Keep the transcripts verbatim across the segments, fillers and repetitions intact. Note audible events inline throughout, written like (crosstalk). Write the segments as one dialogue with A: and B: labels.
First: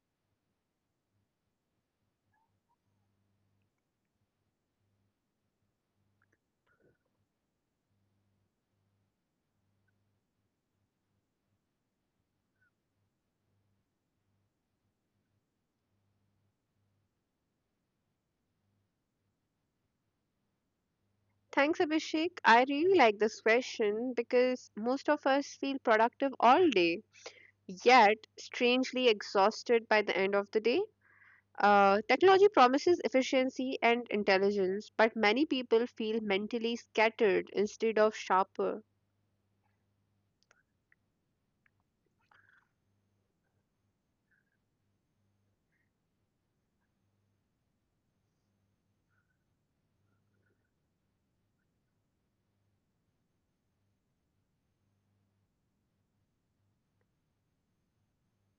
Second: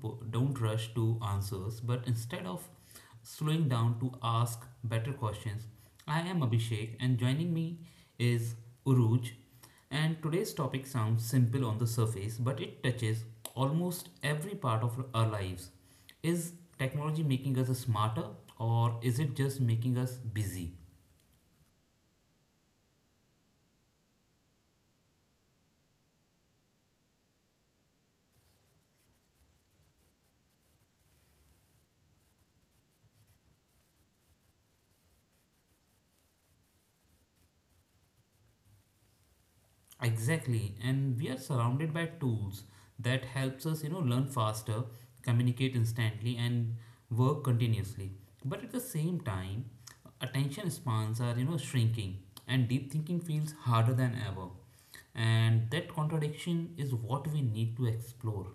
A: po- don't rush to answers, but instead of slowing down to ask better questions, I am Abhishek and joining me is Uruj. And today's topic sounds simple on the surface, but it touches almost every part of our lives. Is technology making us smarter or is it just making us busy?
B: Thanks, Abhishek. I really like this question because most of us feel productive all day, yet strangely exhausted by the end of the day. Uh, technology promises efficiency and intelligence, but many people feel mentally scattered instead of sharper.
A: Exactly, and we are surrounded by tools that helps us, you know, learn faster, communicate instantly, and work continuously. But at the same time, attention spans are, you know, shrinking, and deep thinking feels harder than ever. And that contradiction is what we need to explore.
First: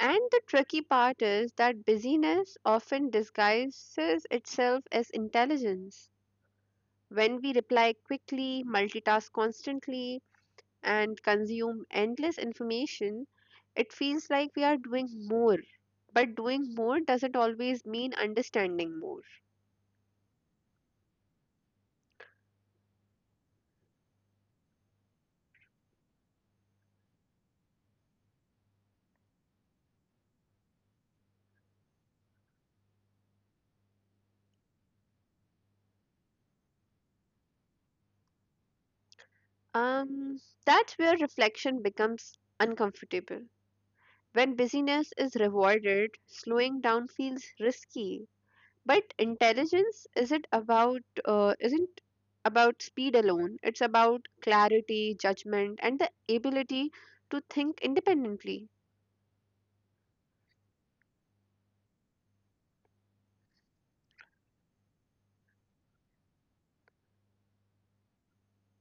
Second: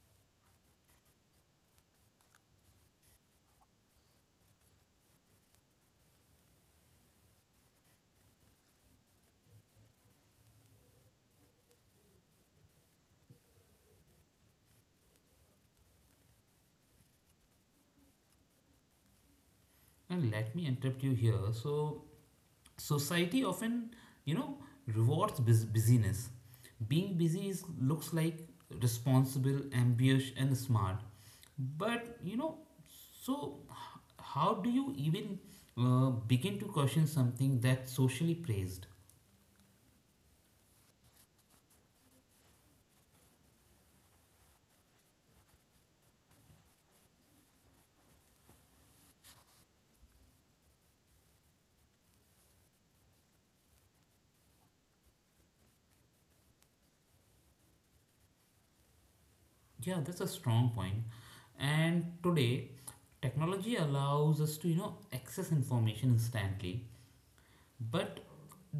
B: And the tricky part is that busyness often disguises itself as intelligence. When we reply quickly, multitask constantly, and consume endless information, it feels like we are doing more. But doing more doesn't always mean understanding more.
A: And let me interrupt you here. So society often you know rewards bus- busyness, being busy is, looks like responsible, ambitious and smart, but you know so h- how do you even uh, begin to question something that's socially praised?
B: Um, that's where reflection becomes uncomfortable. When busyness is rewarded, slowing down feels risky. But intelligence isn't about uh, isn't about speed alone. It's about clarity, judgment, and the ability to think independently.
A: Yeah, that's a strong point point. And today technology allows us to you know access information instantly, but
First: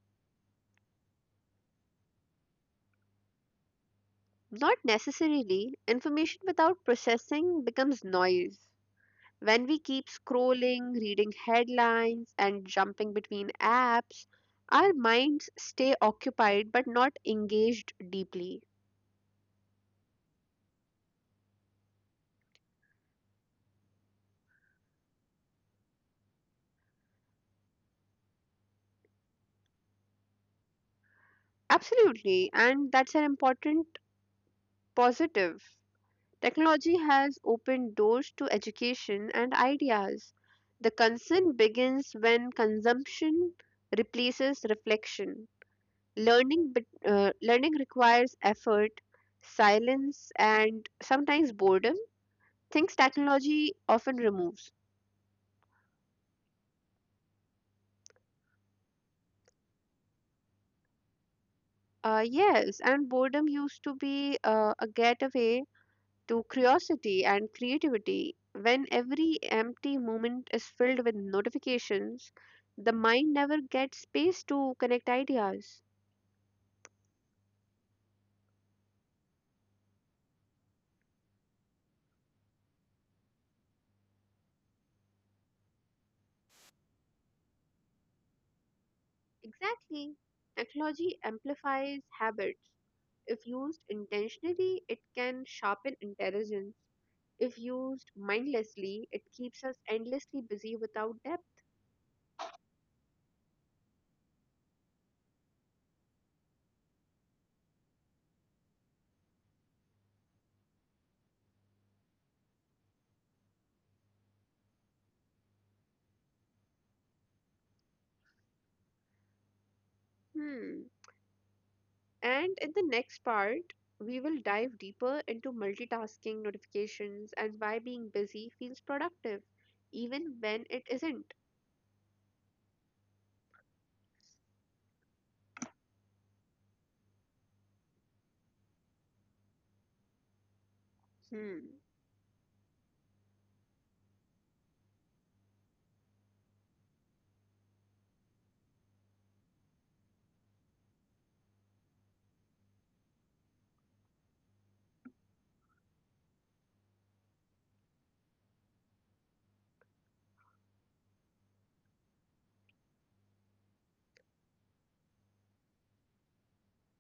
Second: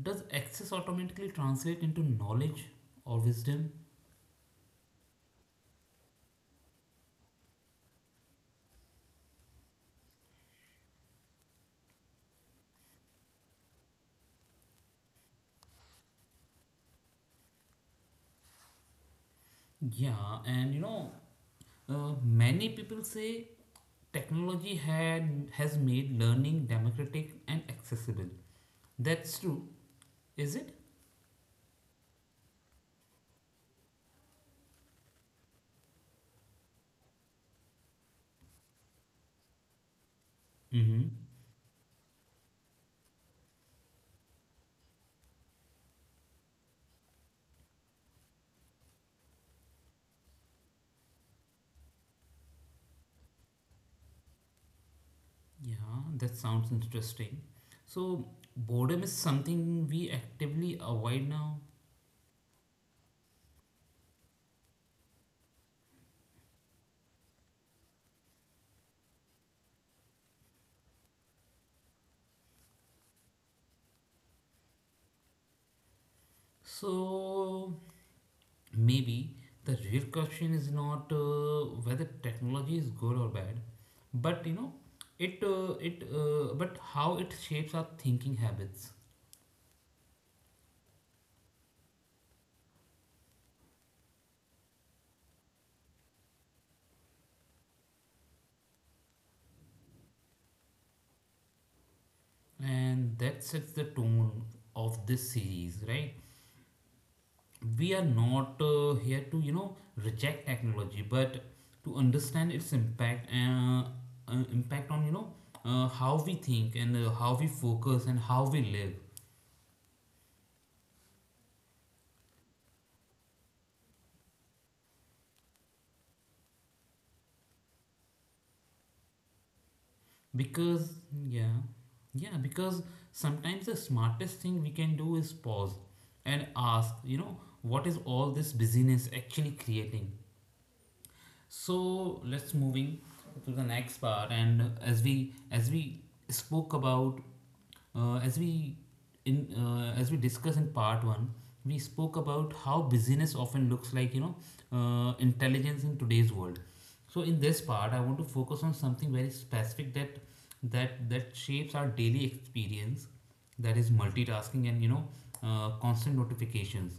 A: does access automatically translate into knowledge or wisdom?
B: Not necessarily. Information without processing becomes noise. When we keep scrolling, reading headlines, and jumping between apps, our minds stay occupied but not engaged deeply.
A: Yeah, and you know, uh, many people say technology had has made learning democratic and accessible. That's true, is it?
B: Absolutely, and that's an important positive. Technology has opened doors to education and ideas. The
A: Mm-hmm.
B: concern begins when consumption replaces reflection. Learning, bet- uh, learning requires effort, silence, and sometimes boredom, things technology often removes.
A: Yeah, that sounds interesting. So boredom is something we actively avoid now.
B: Uh, yes, and boredom used to be uh, a gateway to curiosity and creativity. When every empty moment is filled with notifications, the mind never gets space to connect ideas.
A: So maybe the real question is not uh, whether technology is good or bad, but you know, it uh, it uh, but how it shapes our thinking habits.
B: Exactly. Technology amplifies habits. If used intentionally, it can sharpen intelligence. If used mindlessly, it keeps us endlessly busy without depth.
A: And that sets the tone of this series, right? We are not uh, here to, you know, reject technology, but to understand its impact and uh, uh, impact on, you know, uh, how we think and uh, how we focus and how we live.
B: Hmm. And in the next part, we will dive deeper into multitasking notifications and why being busy feels productive, even when it
A: Because,
B: isn't.
A: yeah, yeah, because sometimes the smartest thing we can do is pause and ask, you know, what is all this busyness actually creating?
B: Hmm.
A: So let's moving to the next part, and as we as we spoke about uh, as we in uh, as we discussed in part one, we spoke about how busyness often looks like you know uh, intelligence in today's world. So in this part I want to focus on something very specific, that that that shapes our daily experience, that is multitasking and you know uh, constant notifications.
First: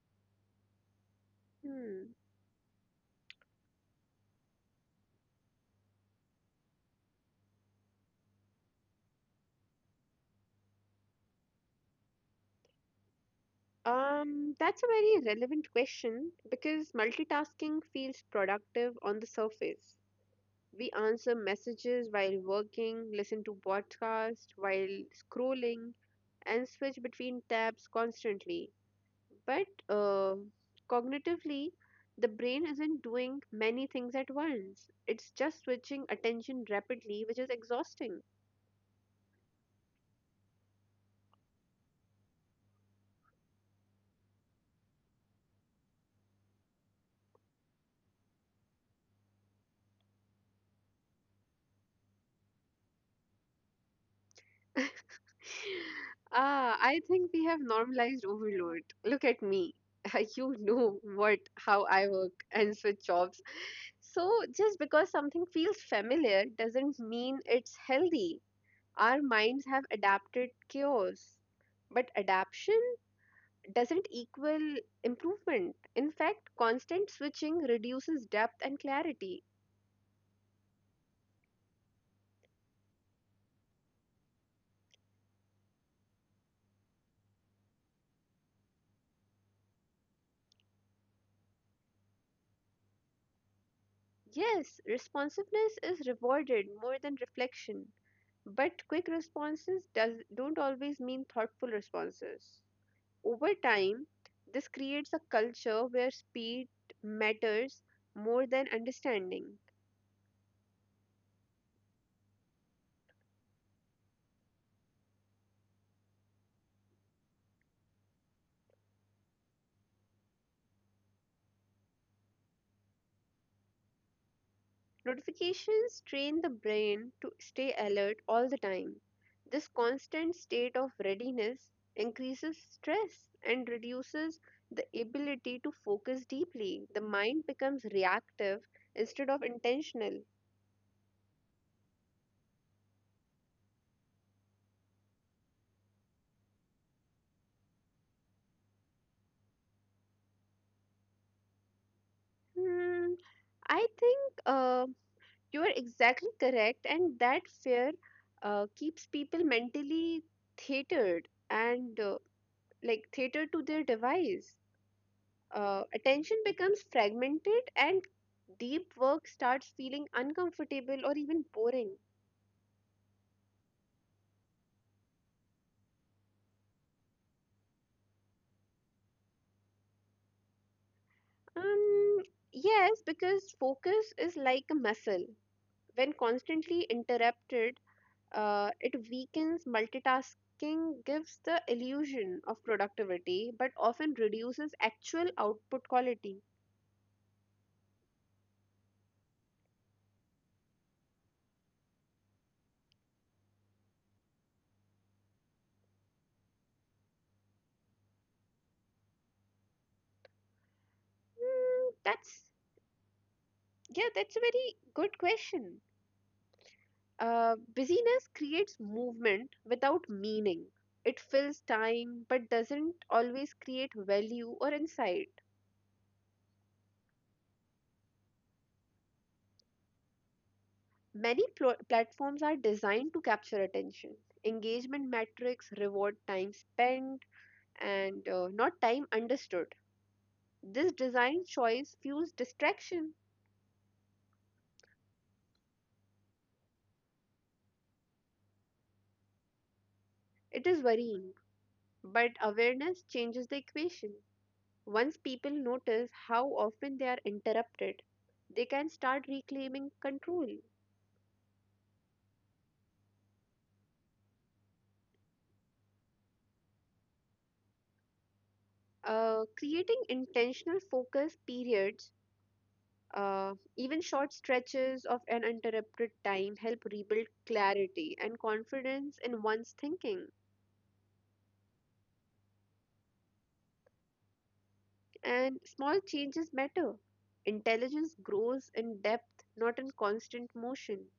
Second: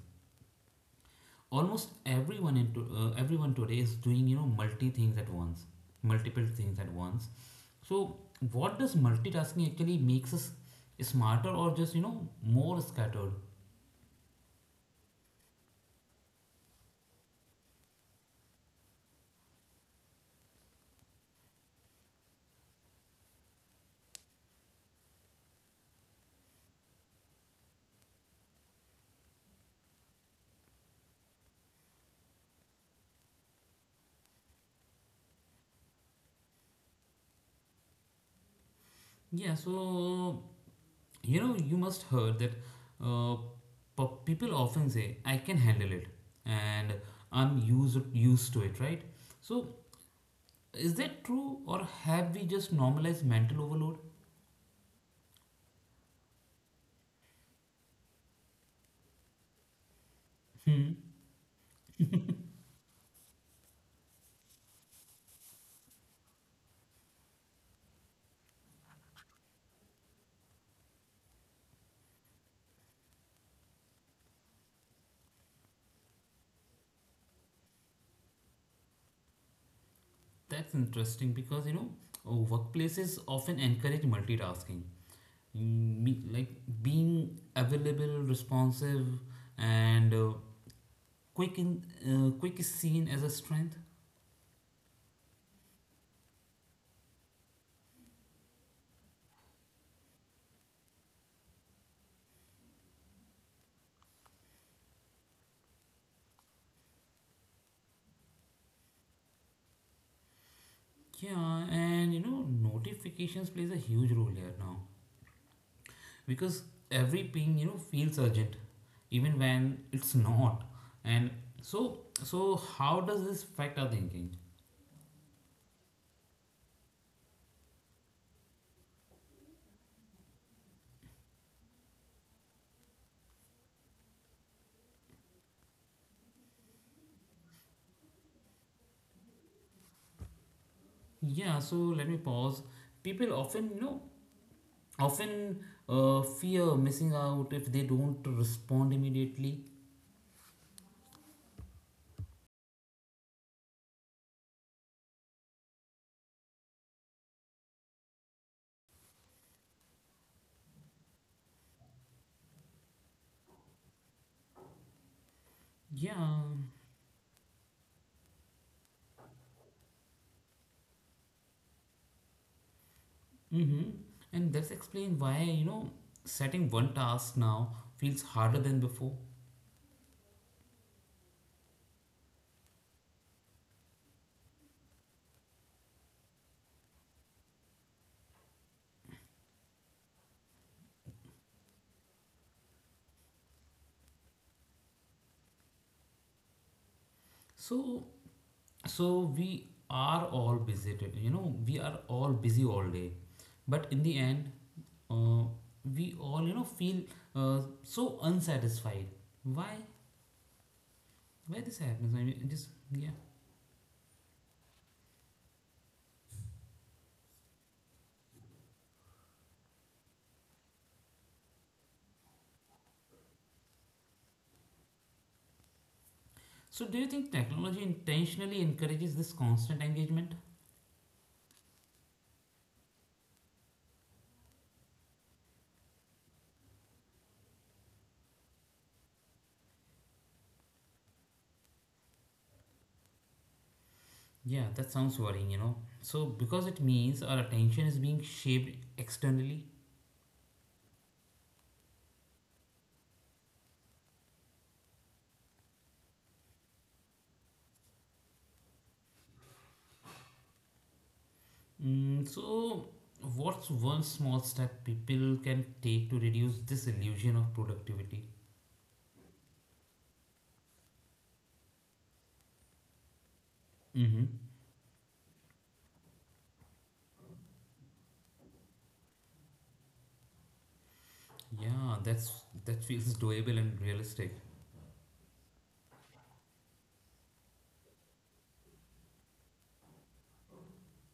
A: Almost
B: Hmm.
A: everyone into uh, Everyone today is doing you know multi things at once, multiple things at once. So what does multitasking actually makes us, smarter or just you know more scattered?
B: Um, that's a very relevant question because multitasking feels productive on the surface. We answer messages while working, listen to podcasts while scrolling, and switch between tabs constantly. But uh, cognitively, the brain isn't doing many things at once. It's just switching attention rapidly, which is exhausting.
A: Yeah, so you know you must heard that uh, pe- people often say I can handle it, and I'm used used to it, right? So is that true, or have we just normalized mental overload?
B: (laughs) Ah, I think we have normalized overload. Look at me. (laughs) You know what, how I work and switch jobs. So just because something feels familiar doesn't mean it's healthy. Our minds have adapted chaos. But adaption doesn't equal improvement. In fact, constant switching reduces depth and clarity.
A: That's interesting because you know uh, workplaces often encourage multitasking, Mm, me- like being available, responsive, and uh, quick. In uh, quick is seen as a strength.
B: Yes, responsiveness is rewarded more than reflection. But quick responses does, don't always mean thoughtful responses. Over time, this creates a culture where speed matters more than understanding.
A: Yeah, and you know notifications plays a huge role here now because every ping you know feels urgent, even when it's not. And so so how does this affect our thinking?
B: Notifications train the brain to stay alert all the time. This constant state of readiness increases stress and reduces the ability to focus deeply. The mind becomes reactive instead of intentional.
A: Yeah, so let me pause. People often you know often uh, fear missing out if they don't respond immediately.
B: Hmm, I think. Uh, You are exactly correct, and that fear uh, keeps people mentally theatered and uh, like theatered to their device. Uh, attention
A: Yeah,
B: becomes fragmented, and deep work starts feeling uncomfortable or even boring.
A: mm-hmm. And that's explain why you know setting one task now feels harder than before.
B: Um, yes, because focus is like a muscle. When constantly interrupted, Uh, it weakens multitasking, gives the illusion of productivity, but often reduces actual output quality.
A: So, so we are all busy. t- You know, we are all busy all day, but in the end, uh, we all you know feel uh, so unsatisfied. Why? Why this
B: Mm,
A: happens? I
B: that's
A: mean, just yeah.
B: Yeah, that's a very good question. Uh, busyness creates movement without meaning. It fills time but doesn't always create value or insight.
A: So, do you think technology intentionally encourages this constant engagement?
B: Many pl- platforms are designed to capture attention. Engagement metrics reward time spent and uh, not time understood. This design choice fuels distraction.
A: Yeah, that sounds worrying, you know. So, because it means our attention is being shaped externally.
B: It is worrying, but awareness changes the equation. Once people notice how often they are interrupted, they can start reclaiming control.
A: Mm, so, what's one small step people can take to reduce this illusion of productivity?
B: Uh, creating intentional focus periods, uh, even
A: Mm-hmm.
B: short stretches of an interrupted time, help rebuild clarity and confidence in one's thinking.
A: Yeah, that's that feels doable and realistic.
B: And small changes matter. Intelligence grows in depth, not in constant motion.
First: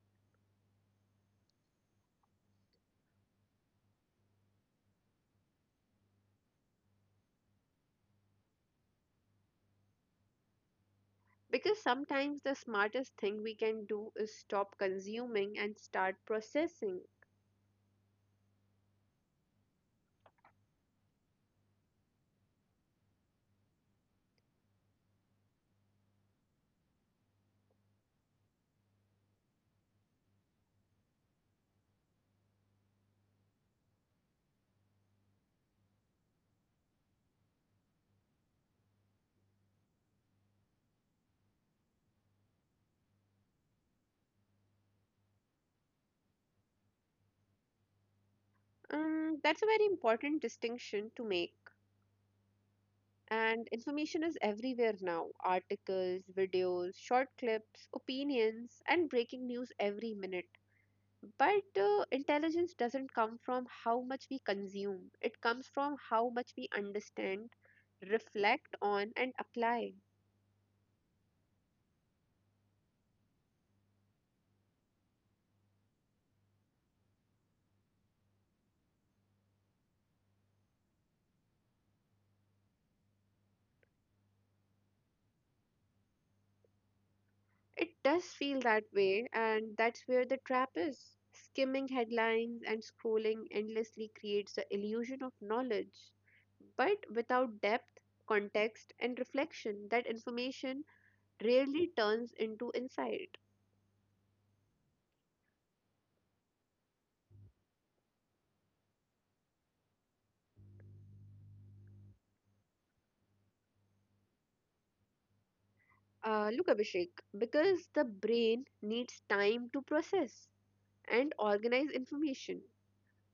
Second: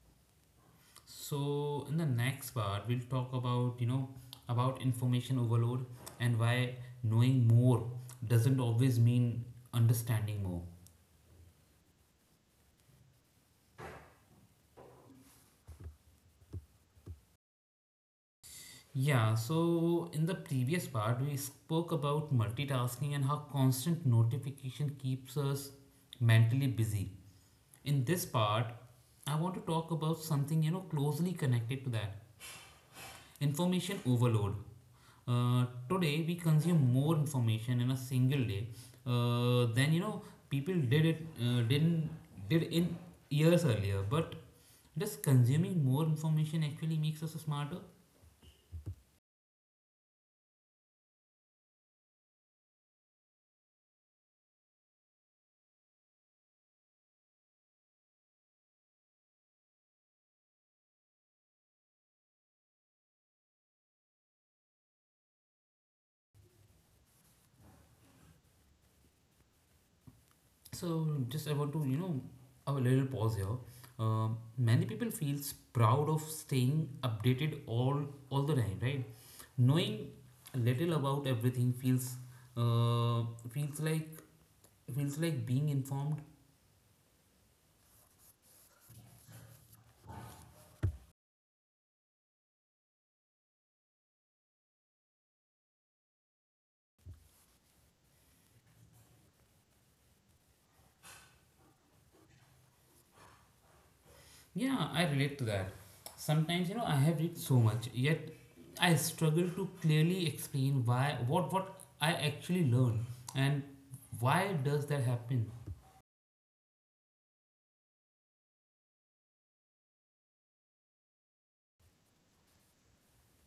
A: So in the next part, we'll talk about you know about information overload and why knowing more doesn't always mean understanding more.
B: Because sometimes the smartest thing we can do is stop consuming and start processing.
A: Yeah, so in the previous part, we spoke about multitasking and how constant notification keeps us mentally busy. In this part, I want to talk about something you know closely connected to that, information overload. Uh, today we consume more information in a single day uh, than you know people did it uh, didn't did in years earlier. But does consuming more information actually makes us smarter?
B: Um, that's a very important distinction to make. And information is everywhere now: articles, videos, short clips, opinions, and breaking news every minute. But uh, intelligence doesn't come from how much we consume, it comes from how much we understand, reflect on, and apply.
A: So just I want to, you know, have a little pause here. Um, many people feels proud of staying updated all all the time, right? Knowing little about everything feels uh, feels like feels like being informed.
B: It does feel that way, and that's where the trap is. Skimming headlines and scrolling endlessly creates the illusion of knowledge. But without depth, context, and reflection, that information rarely turns into insight.
A: Yeah, I relate to that. Sometimes you know I have read so much, yet I struggle to clearly explain why what what I actually learn, and why does that happen.
B: Uh, look, Abhishek, because the brain needs time to process and organize information.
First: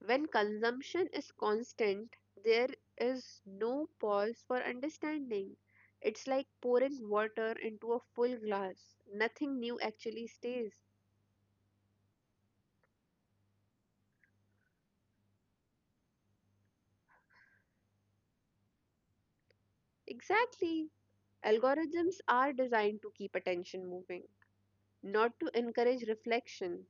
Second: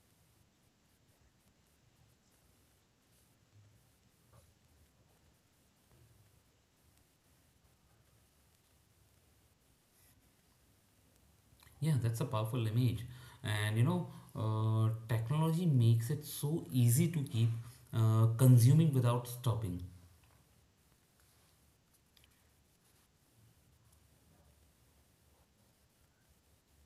B: When consumption is constant, there is no pause for understanding. It's like pouring water into a full glass. Nothing new actually stays.
A: Yeah, that's a powerful image. And you know, uh, technology makes it so easy to keep uh, consuming without stopping.
B: Exactly. Algorithms are designed to keep attention moving, not to encourage reflection.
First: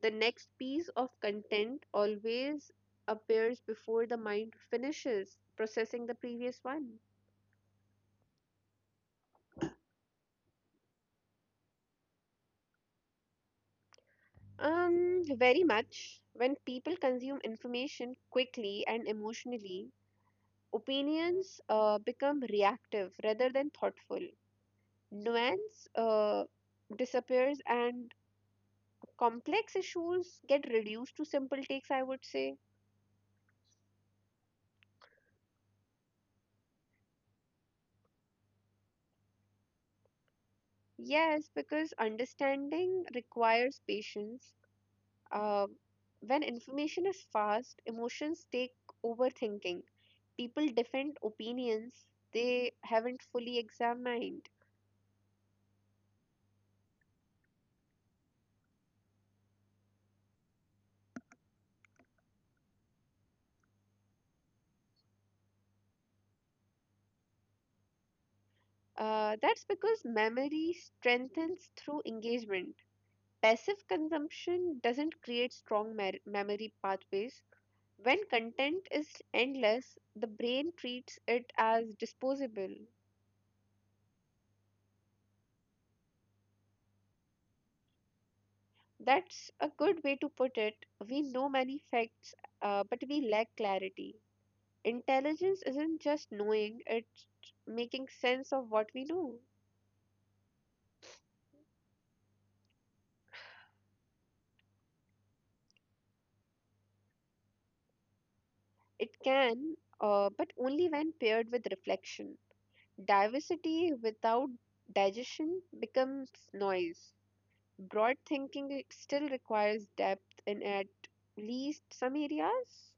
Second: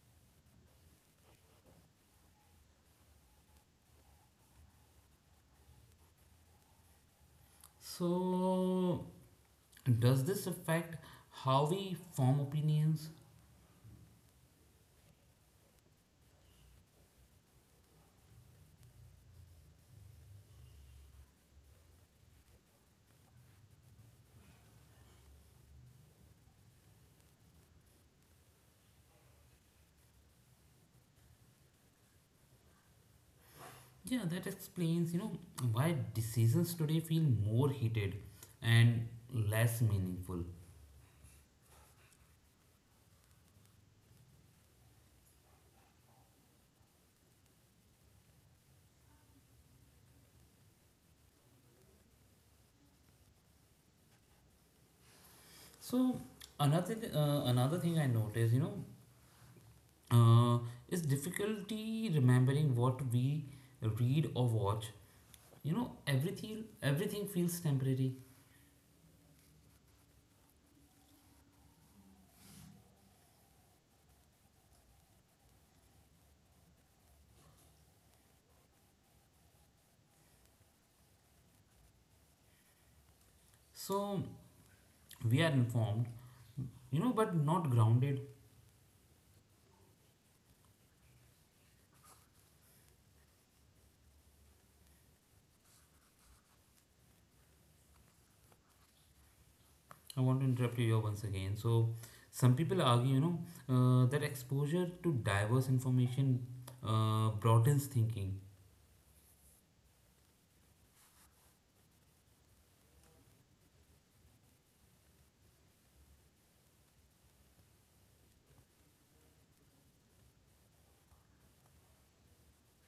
B: The next piece of content always appears before the mind finishes processing the previous one.
A: So, does this affect how we form opinions?
B: Um, very much. When people consume information quickly and emotionally, opinions uh, become reactive rather than thoughtful. Nuance uh, disappears and complex issues get reduced to simple takes, I would say.
A: Yeah, that explains, you know, why decisions today feel more heated and less meaningful.
B: Yes, because understanding requires patience. Uh, when information is fast, emotions take over thinking. People defend opinions they haven't fully examined.
A: So, another th- uh, another thing I noticed, you know, uh, is difficulty remembering what we read or watch. you know everything everything feels temporary.
B: Uh, that's because memory strengthens through engagement. Passive consumption doesn't create strong mer- memory pathways. When content is endless, the brain treats it as disposable.
A: So we are informed, you know but not grounded.
B: That's a good way to put it. We know many facts, uh, but we lack clarity. Intelligence isn't just knowing, it's making sense of what we know.
A: I want to interrupt you here once again. So some people argue, you know uh, that exposure to diverse information uh, broadens thinking.
B: It can, uh, but only when paired with reflection. Diversity without digestion becomes noise. Broad thinking still requires depth in at least some areas.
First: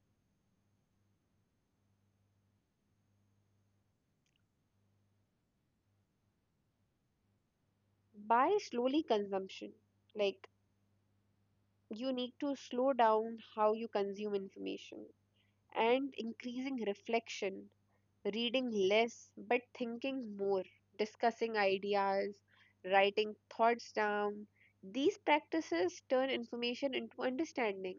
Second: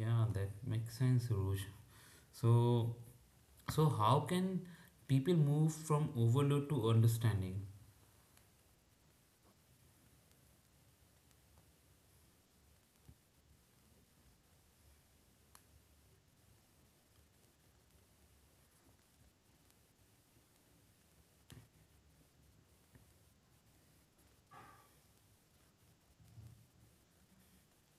A: Yeah, that makes sense, Rouge. so so how can people move from overload to understanding?
B: By slowly consumption, like, you need to slow down how you consume information and increasing reflection, reading less but thinking more, discussing ideas, writing thoughts down. These practices turn information into understanding.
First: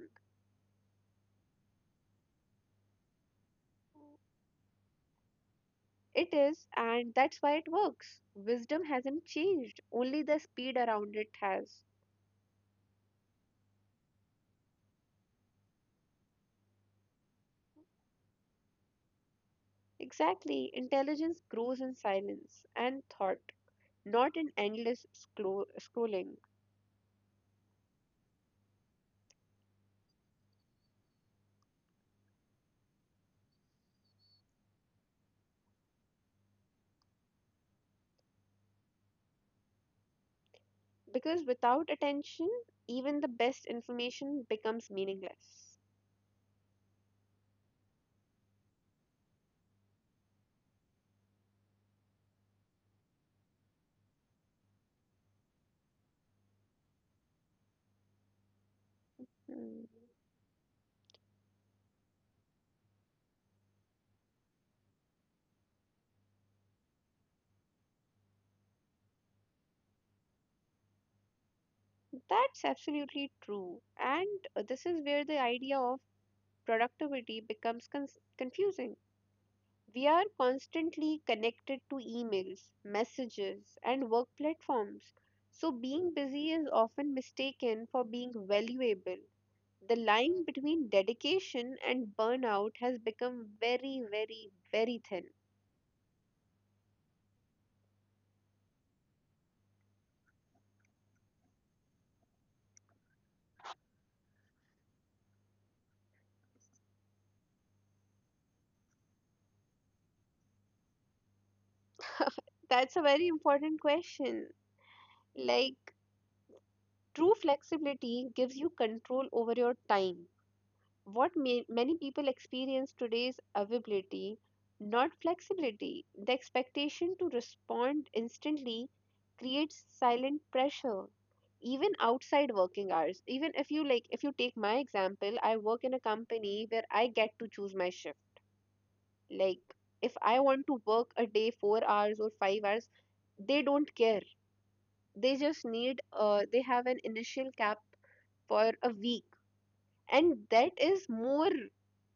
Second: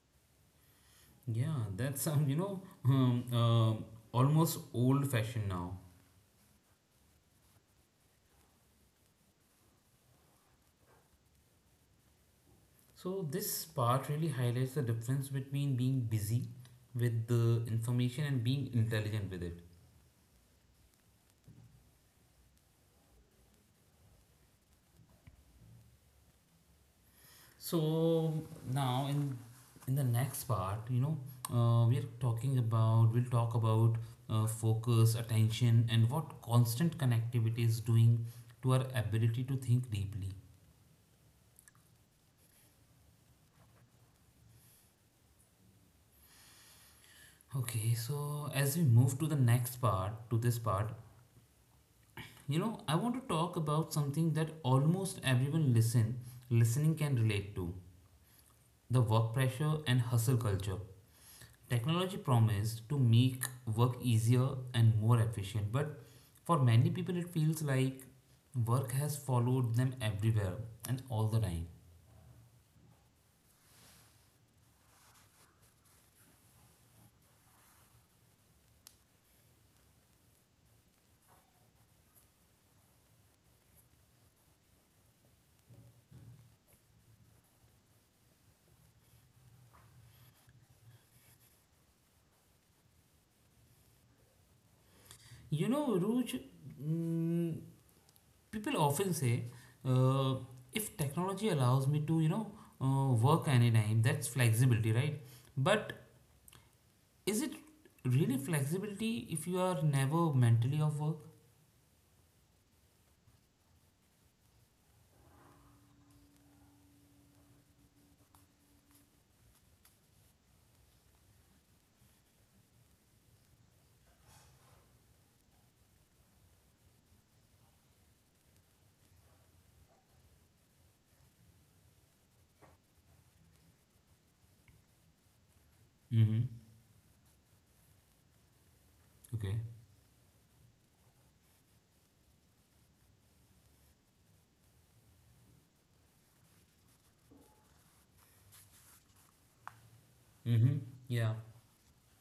A: Yeah, that sounds you know (laughs) um, uh, almost old fashioned now.
B: It is, and that's why it works. Wisdom hasn't changed, only the speed around it has.
A: So this part really highlights the difference between being busy with the information and being intelligent with it.
B: Exactly, intelligence grows in silence and thought, not in endless scro- scrolling.
A: So now in in the next part, you know, uh, we are talking about we'll talk about uh, focus, attention, and what constant connectivity is doing to our ability to think deeply.
B: Because without attention, even the best information becomes meaningless.
A: Okay, so as we move to the next part, to this part, you know, I want to talk about something that almost everyone listen listening can relate to, the work pressure
B: Hmm.
A: and hustle culture. Technology promised to make work easier and more efficient, but for many people, it feels like work has followed them everywhere and all the time.
B: That's absolutely true. And uh, this is where the idea of productivity becomes con- confusing. We are constantly connected to emails, messages, and work platforms. So, being busy is often mistaken for being valuable. The line between dedication and burnout has become very, very, very thin.
A: You know, Ruj, mm, people often say, uh, if technology allows me to, you know, uh, work anytime, that's flexibility, right? But is it really flexibility if you are never mentally off work?
B: That's a very important question. Like, true flexibility gives you control over your time. What ma- many people experience today is availability, not flexibility. The expectation to respond instantly creates silent pressure, even outside working hours. Even if you like, if you take my example, I work in a
A: Mm-hmm.
B: company where I get to choose my shift.
A: Okay.
B: Like, if I want to work a day four hours or five hours, they don't care. They just need, uh, they have an initial cap for a week, and that
A: Mm-hmm.
B: is
A: Yeah.
B: more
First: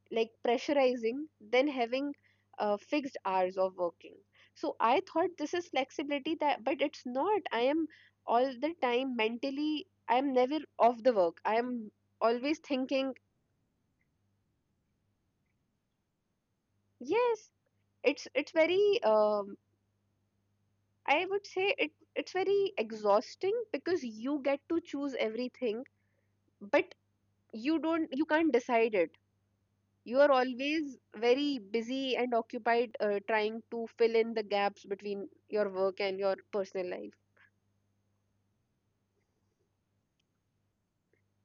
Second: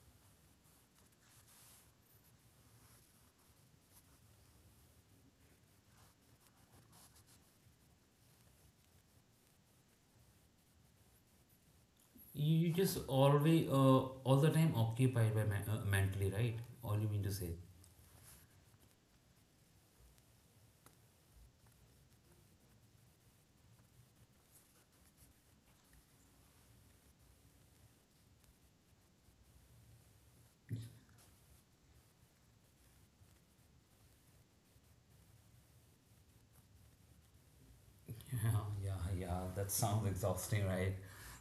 B: like pressurizing than having uh, fixed hours of working. So I thought this is flexibility, that but it's not. I am all the time mentally, I am never off the work, I am
A: You
B: always
A: you just
B: thinking.
A: always uh, all the time occupied by men- uh, mentally, right? All you mean to
B: Yes,
A: say.
B: it's it's very um, I would say it it's very exhausting because you get to choose everything, but you don't, you can't decide it. You are always very busy and occupied, uh, trying to fill in the gaps between your work and your personal life.
A: Yeah, yeah, yeah. That sounds exhausting, right?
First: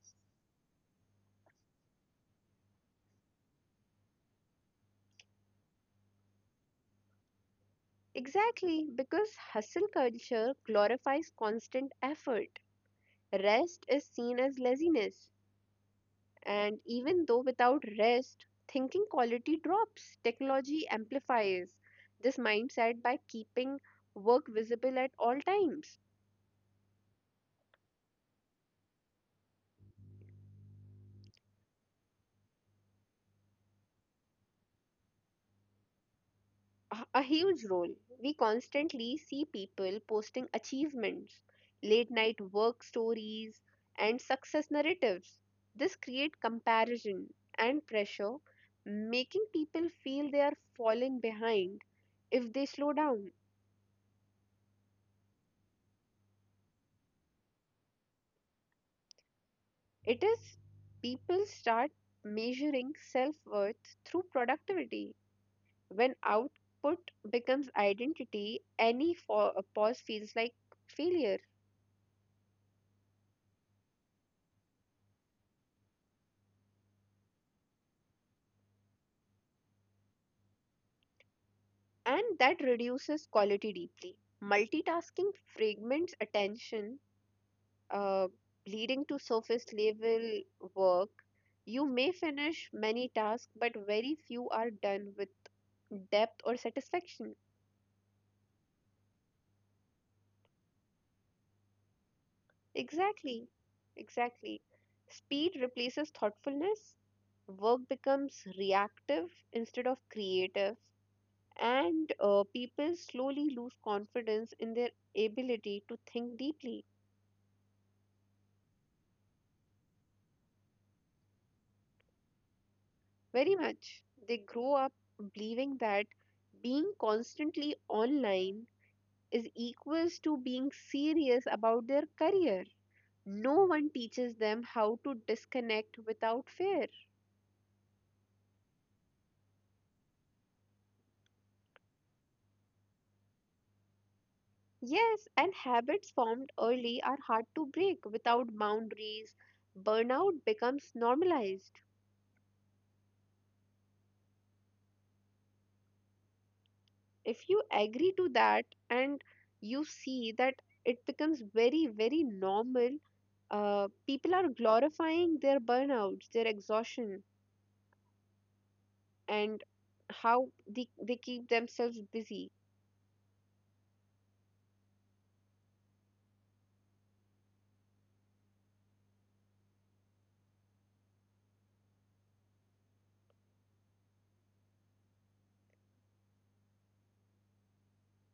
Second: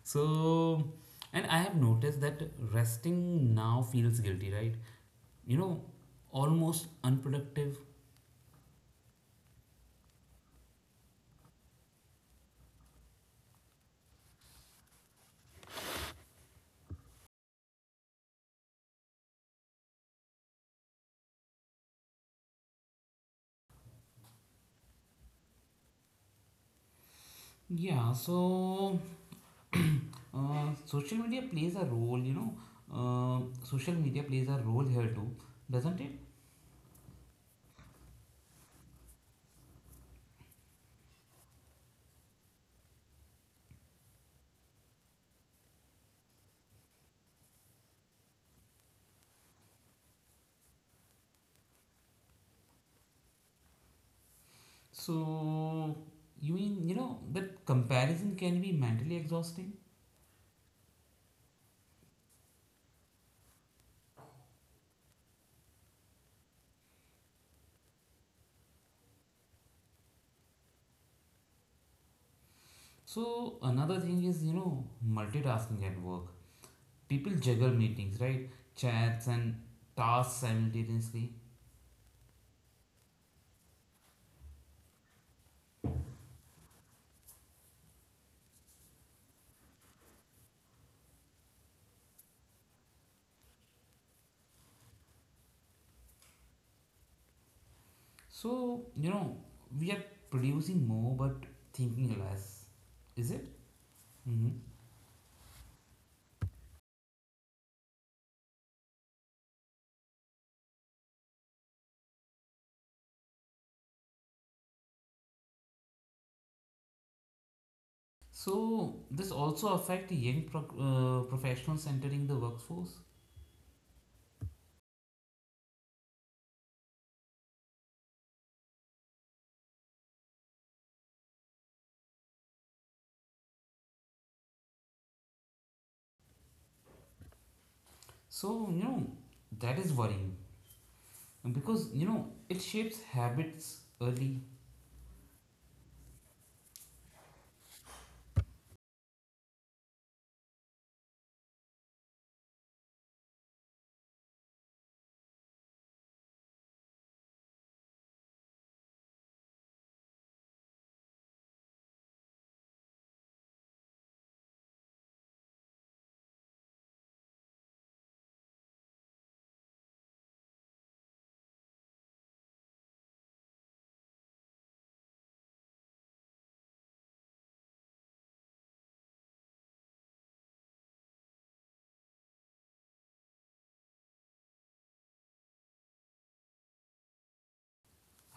A: So, and I have noticed that resting now feels guilty, right? You know, almost unproductive.
B: Exactly, because hustle culture glorifies constant effort. Rest is seen as laziness, and even though without rest, thinking quality drops. Technology amplifies this mindset by keeping work visible at all times.
A: Yeah. So, uh, social media plays a role. You know, uh, social media plays a role here too, doesn't it?
B: a a huge role. We constantly see people posting achievements, late night work stories, and success narratives. This creates comparison and pressure, making people feel they are falling behind if they slow down.
A: So, you mean you know that comparison can be mentally exhausting?
B: It is. People start measuring self worth through productivity. When output becomes identity, any fo- pause feels like failure.
A: So another thing is, you know, multitasking at work. People juggle meetings, right? Chats and tasks simultaneously.
B: And that reduces quality deeply. Multitasking fragments attention, uh, leading to surface level work. You may finish many tasks, but very few are done with depth or satisfaction.
A: So, you know, we are producing more but thinking less. Is it?
B: Exactly,
A: Hmm.
B: exactly. Speed replaces thoughtfulness, work becomes reactive instead of creative, and uh, people slowly lose confidence in their ability to think deeply.
A: So this also affect young pro- uh, professionals entering the workforce.
B: Very much. They grow up believing that being constantly online is equals to being serious about their career. No one teaches them how to disconnect without fear.
A: So, you know, that is worrying because, you know, it shapes habits early.
B: Yes, and habits formed early are hard to break without boundaries. Burnout becomes normalized. If you agree to that and you see that, it becomes very, very normal. Uh, people are glorifying their burnouts, their exhaustion, and how they, they keep themselves busy.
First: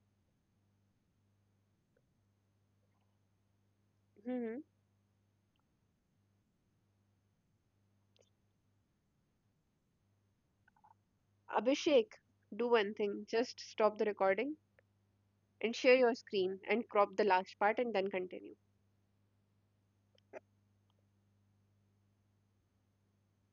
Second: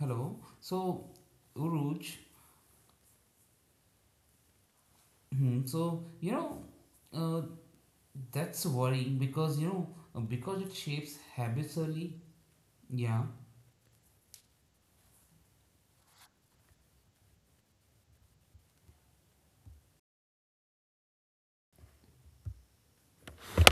A: Hello. So, Uruj,
B: Hmm
A: hmm, so, you know, uh, that's worrying because you know because it shapes habits early.
B: Abhishek, do one thing,
A: Yeah,
B: just stop the recording and share your screen and crop the last part and then continue.